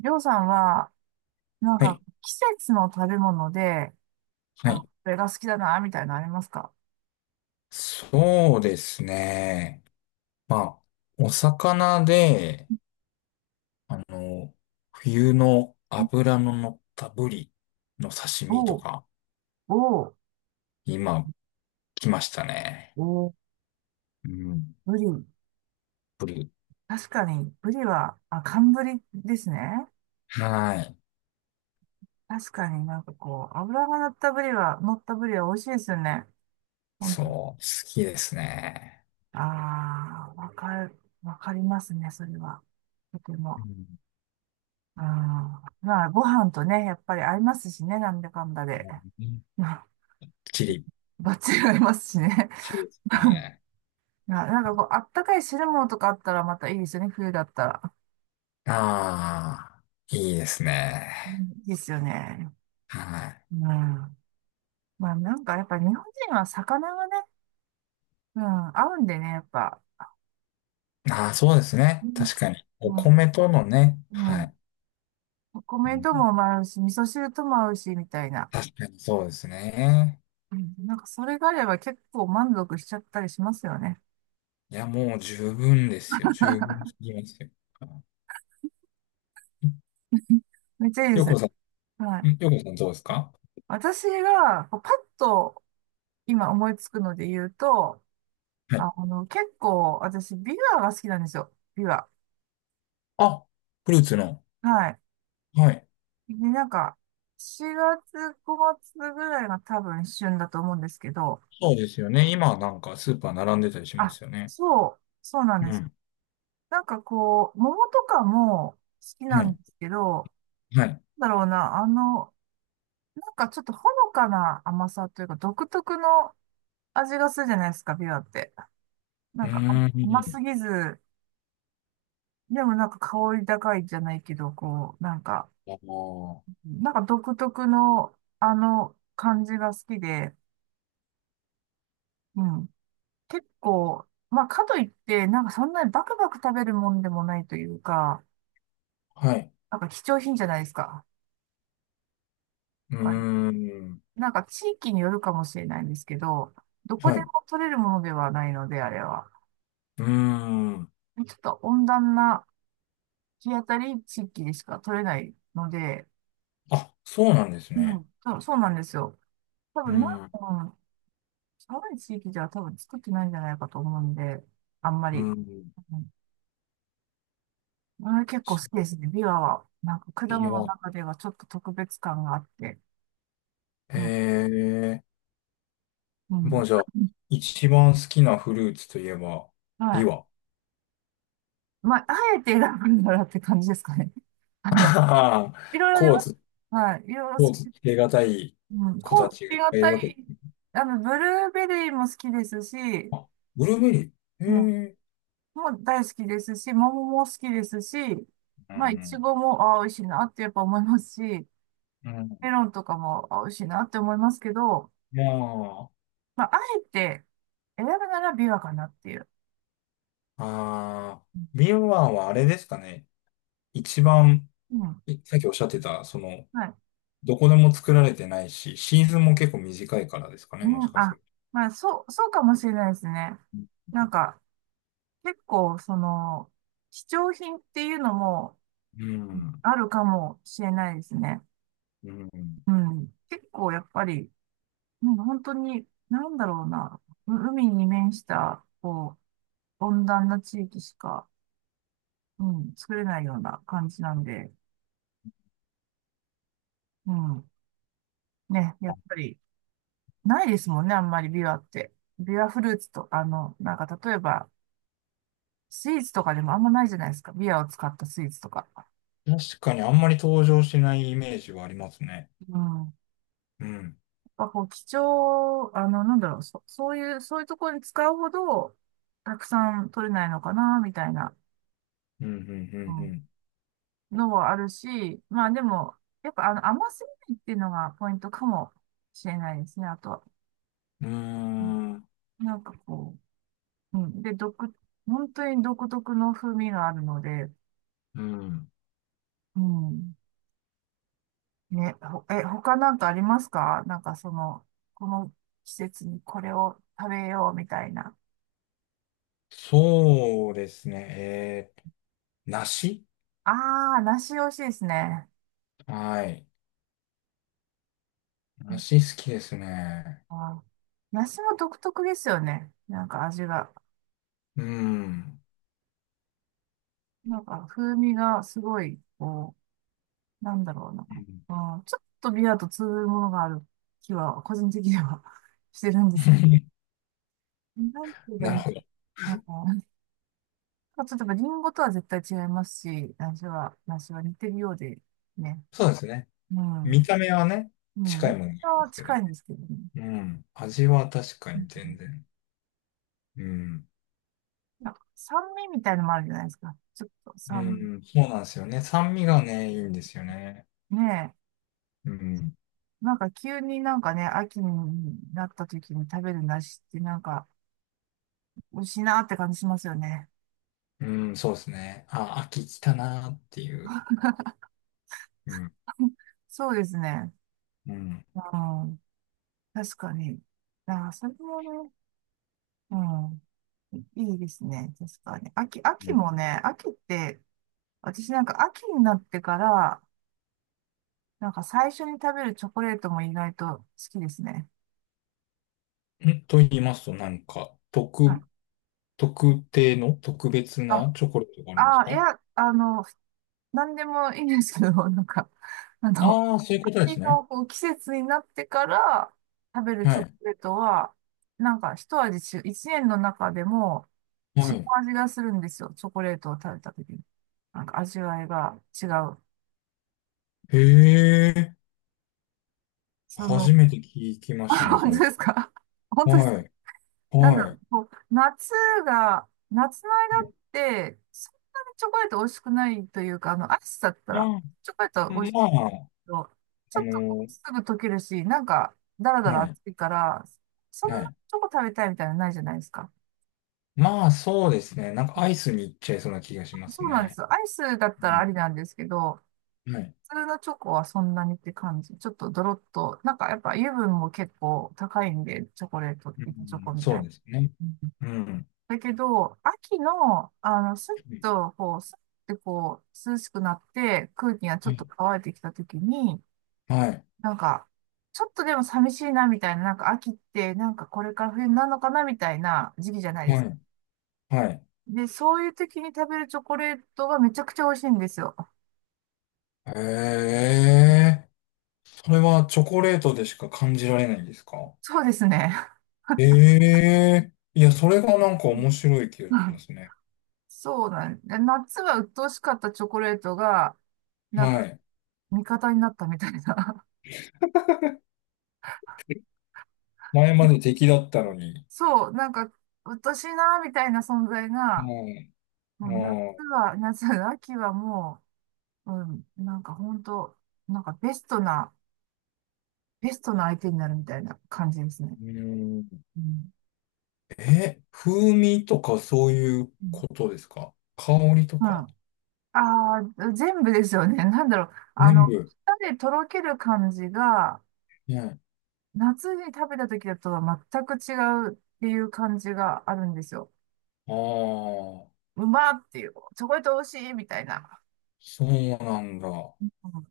りょうさんは、はい。季節の食べ物で、はあ、こい。れが好きだな、みたいなのありますか？そうですね。まあ、お魚で、あの、冬の脂の乗ったブリの刺身おとう、か、おう、今、来ましたね。おう、うん。ブリ。ブリ。確かに、ブリは、あ、寒ブリですね。はい。確かにこう、油が乗ったブリは、乗ったブリは美味しいですよね。本そう、当に。好きですね。ああ、わかる、わかりますね、それは。とてうも。ん。うん。まあ、ご飯とね、やっぱり合いますしね、なんだかんだで。まあ、チ リ。バッチリ合いますしね。チリです ね。こう、あったかい汁物とかあったらまたいいですよね、冬だったら。ああ、いいですうん、ね。いいですよね。はい。うん。まあやっぱ日本人は魚がね、うん、合うんでね、やっぱ。ああ、そうですうね。ん、確かに。おうん、米とのね。うはん。い。おう米ともん、合うし、味噌汁とも合うし、みたいな。確かにそうですね。うん、それがあれば結構満足しちゃったりしますよね。いや、もう十分ですよ。十分すぎますよ。めっちゃいいでよすね。こさはん、んい。よこさんどうですか？私が、こうパッと今思いつくので言うと、はい。結構私、ビワが好きなんですよ。ビワ。あ、フルーツの。はい。はい。ね、4月、5月ぐらいが多分旬だと思うんですけど、そうですよね。今なんかスーパー並んでたりしまあ、すよね。そうなんうです。ん。こう、桃とかも好きはなんい。ですけど、はい。なんだろうな、ちょっとほのかな甘さというか、独特の味がするじゃないですか、ビワって。うなーんか甘ん。すぎず、でも香り高いじゃないけど、こう、あの独特のあの感じが好きで、うん。結構、まあ、かといって、そんなにバクバク食べるもんでもないというか、ーはい。貴重品じゃないですか。うーまあん。地域によるかもしれないんですけど、どこはでい。うも取れるものではないので、あれは。ーん。ちょっと温暖な日当たり地域でしか取れないので、あ、そうなんですうん、ね。そうなんですよ。多うー分な、ん。ううん、寒い地域では多分作ってないんじゃないかと思うんで、あんまーり。ん。うん、あれ結構そ好きでう、すね。ビワは、果物ビのワ。中ではちょっと特別感があって、へうん、え。うもん、うじゃあ、一番好きなフルーツといえば、はビい。ワ。まあ、あえて選ぶならって感じですかね。あの、ああ、いろいろありコーます。ツ、はい。いろいろ好コき。ーツつけがたいうん。子コたーツちがい気っがぱいいたるわけです。い。あの、ブルーベリーも好きですし、あ、ブルーベリー。うん。へえ。もう大好きですし、桃も好きですし、うまあ、いちん。ごも、ああ、美味しいなってやっぱ思いますし、メうん。ロンとかも、ああ、美味しいなって思いますけど、いやーまあ、あえて選ぶならビワかなっていう。あうん。ー、ビワはあれですかね。一番、うん。いさっきおっしゃってた、その、はい。どこでも作られてないし、シーズンも結構短いからですかね、もうしん、かするあ、と。まあ、そうかもしれないですね。なんか、結構、その、貴重品っていうのもうん。あるかもしれないですね。うん。うん。結構、やっぱり、うん、本当に、なんだろうな、海に面した、こう、温暖な地域しか、うん、作れないような感じなんで、うん。ね、やっぱり、ないですもんね、あんまりビワって。ビワフルーツと、あの、例えば、スイーツとかでもあんまないじゃないですか。ビアを使ったスイーツとか。確かにあんまり登場しないイメージはありますね。うん。やっうん。ぱこう、あの、そういうところに使うほど、たくさん取れないのかな、みたいな、ううん、ん、のはあるし、まあでも、やっぱあの、甘すぎないっていうのがポイントかもしれないですね、あとは。うん、ううん。ん、うん。うーん、こう、うん。で、本当に独特の風味があるので、うん。うん。他なんかありますか？その、この季節にこれを食べようみたいな。そうですね。えー、梨。ああ、梨美味しいですね。はい。梨好きですね。あー、梨も独特ですよね。味が。うん。風味がすごい、こう、なんだろうな。うん。 うん、ちょっとビアと通ずるものがある気は、個人的には してるんですけ ど。なんて言えばいなるいほど。のかな。まあちょっとやっぱリンゴとは絶対違いますし、梨は似てるようで、ね。そうですね。うん。見た目はね、うん。近い沖ものにあり縄まはすけど。近いんですけどね。うん。味は確かうに全ん。然。うん。酸味みたいのもあるじゃないですか。ちょっとう酸ん、そうなんですよね。酸味がね、いいんですよね。味。ねえ。うん。急にね、秋になった時に食べる梨って美味しいなって感じしますよね。うん、そうですね。あ、秋来たなーっていう。うん。そうですね。うん。うん。確かに。ああ、それもね、うん。いいですね。確かに。う秋ん、もね、秋って、私なんか秋になってから、最初に食べるチョコレートも意外と好きですね。んと言いますと、なんか、は特、い。特定の特別なチョコレートがあるんですああ、か？いや、あの、何でもいいんですけど、なんか、あの、ああー、そういうことで秋すね。のこう季節になってから食べるはチョコい。レートは、一味違う、一年の中でも違はうい。味がするんですよ。チョコレートを食べた時に。味わいが違う。へえ、そ初の、めて聞き ましたあ、ね、そ本当れ。ですか？本当ですはか？い。なんだはろい。う、こう、夏の間って、そんなにチョコレート美味しくないというか、あの、暑さだったまあ、ら、チョコレートはまあ、ど、ちあょっとこの、うすぐ溶けるし、なんか、だらだはらい。熱いから、そんなはい。チョコ食べたいみたいなのないじゃないですか。まあ、そうですね。なんかアイスに行っちゃいそうな気がしますそうなんですね。よ。アイスだっうたらん、ありなんですけど、はい。普通のチョコはそんなにって感じ。ちょっとドロッと、なんかやっぱ油分も結構高いんで、チョコレート、う板チョコん、みたそいうな。ですね。うん。うん。だけど、秋の、あの、はい。スッてこう、涼しくなって、空気がちょはっとい。乾いてきた時に、なんか、ちょっとでも寂しいなみたいな、なんか秋って、なんかこれから冬になるのかなみたいな時期じゃないではすか。い。はい。で、そういう時に食べるチョコレートはめちゃくちゃ美味しいんですよ。へえ。それはチョコレートでしか感じられないんですか？そうですね。ええいや、それがなんかう面白い気がしまん。 す ね。そうなんで、夏は鬱陶しかったチョコレートが、なんはかい。味方になったみたいな。前まで敵だったのに。そう、なんか鬱陶しいなみたいな存在うが、もう夏ん。うは、夏、秋はもう、うん、なんか本当なんかベストな、ベストな相手になるみたいな感じですね。ん。うん、うん。え、風味とかそういううん。ことですか？香りとまかあ、あー、全部ですよね。なんだろう。あ全の、部。舌でとろける感じが、ね。夏に食べた時だとは全く違うっていう感じがあるんですよ。ああ、うまーっていう、チョコレート美味しいみたいな。そうなんだ。うん。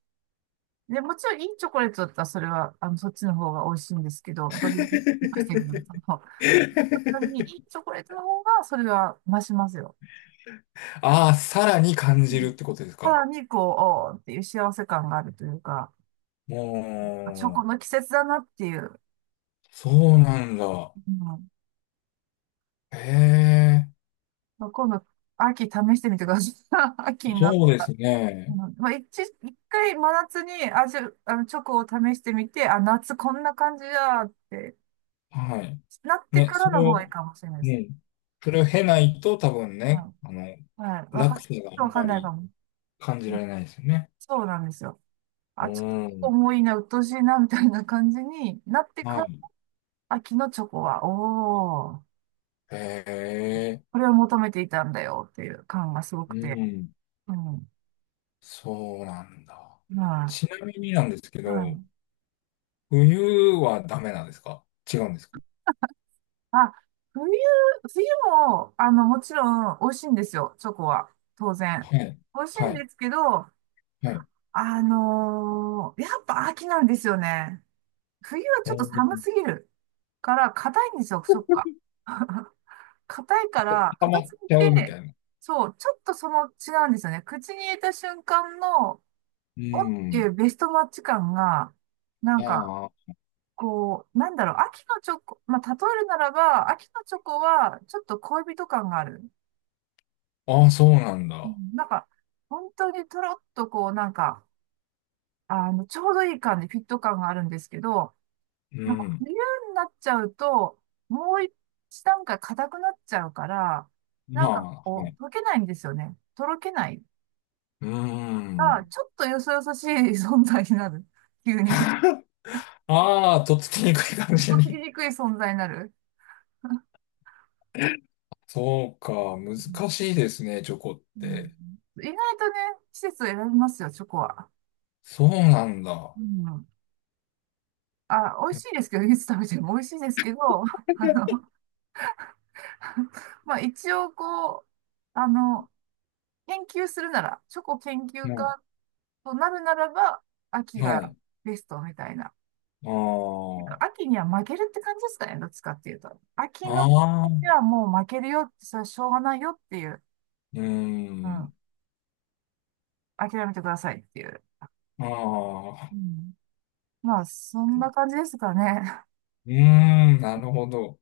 で、もちろんいいチョコレートだったらそれは、あの、そっちの方が美味しいんですけど、どれにましたけど、その、本当にいいチョコレートの方がそれは増しますよ。ああ、さらに感うじるっん。てことですさか。らにこう、おーっていう幸せ感があるというか、あチョコもう、の季節だなっていう。そうなんだ。うん。へえ。まあ今度、秋試してみてください。秋になっそうでたら。すね。うん。まあ、一回真夏にあの、チョコを試してみて、あ、夏こんな感じだってはい。なってね、からそのれ方がいいを、かもしれないでうす。ん。それを経ないと多分うん。ね、あの、はい。ち落ょっ差があとわんかまんないかりも。感じうらん。れないですよね。そうなんですよ。うあ、ちょっとん。重いな、うっとしいな、みたいな感じになってかはら、い。秋のチョコは、おー、へえ、これを求めていたんだよっていう感がすごくうて。ん。うん。そうなんだ。はちない。みになんですけはど、い。冬はダメなんですか？違うんですか？あ、冬、冬も、あの、もちろん美味しいんですよ、チョコは。当然。はい。美味しいはんい。ですけど、はい。あのーやっぱ秋なんですよね。冬はうちょっとん。寒すぎるから、硬いんですよ、チョコが。硬いから、溜硬まっすぎちゃうみて、たいな。そう、ちょっとその違うんですよね。口に入れた瞬間の、うおっていん。うベストマッチ感が、なんか、あこう、なんだろう、秋のチョコ、まあ、例えるならば、秋のチョコは、ちょっと恋人感がある。あ、ああ、そうなんうだ。ん。なんか、本当にとろっとこう、なんか、あの、ちょうどいい感じ、フィット感があるんですけど、うなんかん。冬になっちゃうと、もう一段階硬くなっちゃうから、なんかまあ、はこい。う、溶けないんですよね。とろけない。うーあ、ん。ちょっとよそよそしい存在になる。急に。ああ、とっつきにくい感じとっつきに。にくい存在になる。そうか、うん。難しいですね、チョコっうん。て。意外とね、季節を選びますよ、チョコは。そうなんだ。うん。あ、美 い味やしいですけど、いつ食べても美味しいですけど、っ まあ一応こう、あの、研究するなら、チョコ研究も家となるならば、秋う、はがい。ベストみたいな。なあんか秋には負けるって感じですかね、どっちかっていうと。秋のあ、ああ、う時はもう負けるよって、それはしょうがないよっていう、ーうん、ん、諦めてくださいっていう。あうあ、ん、まあ、そんな感じですかね。うーん、なるほど。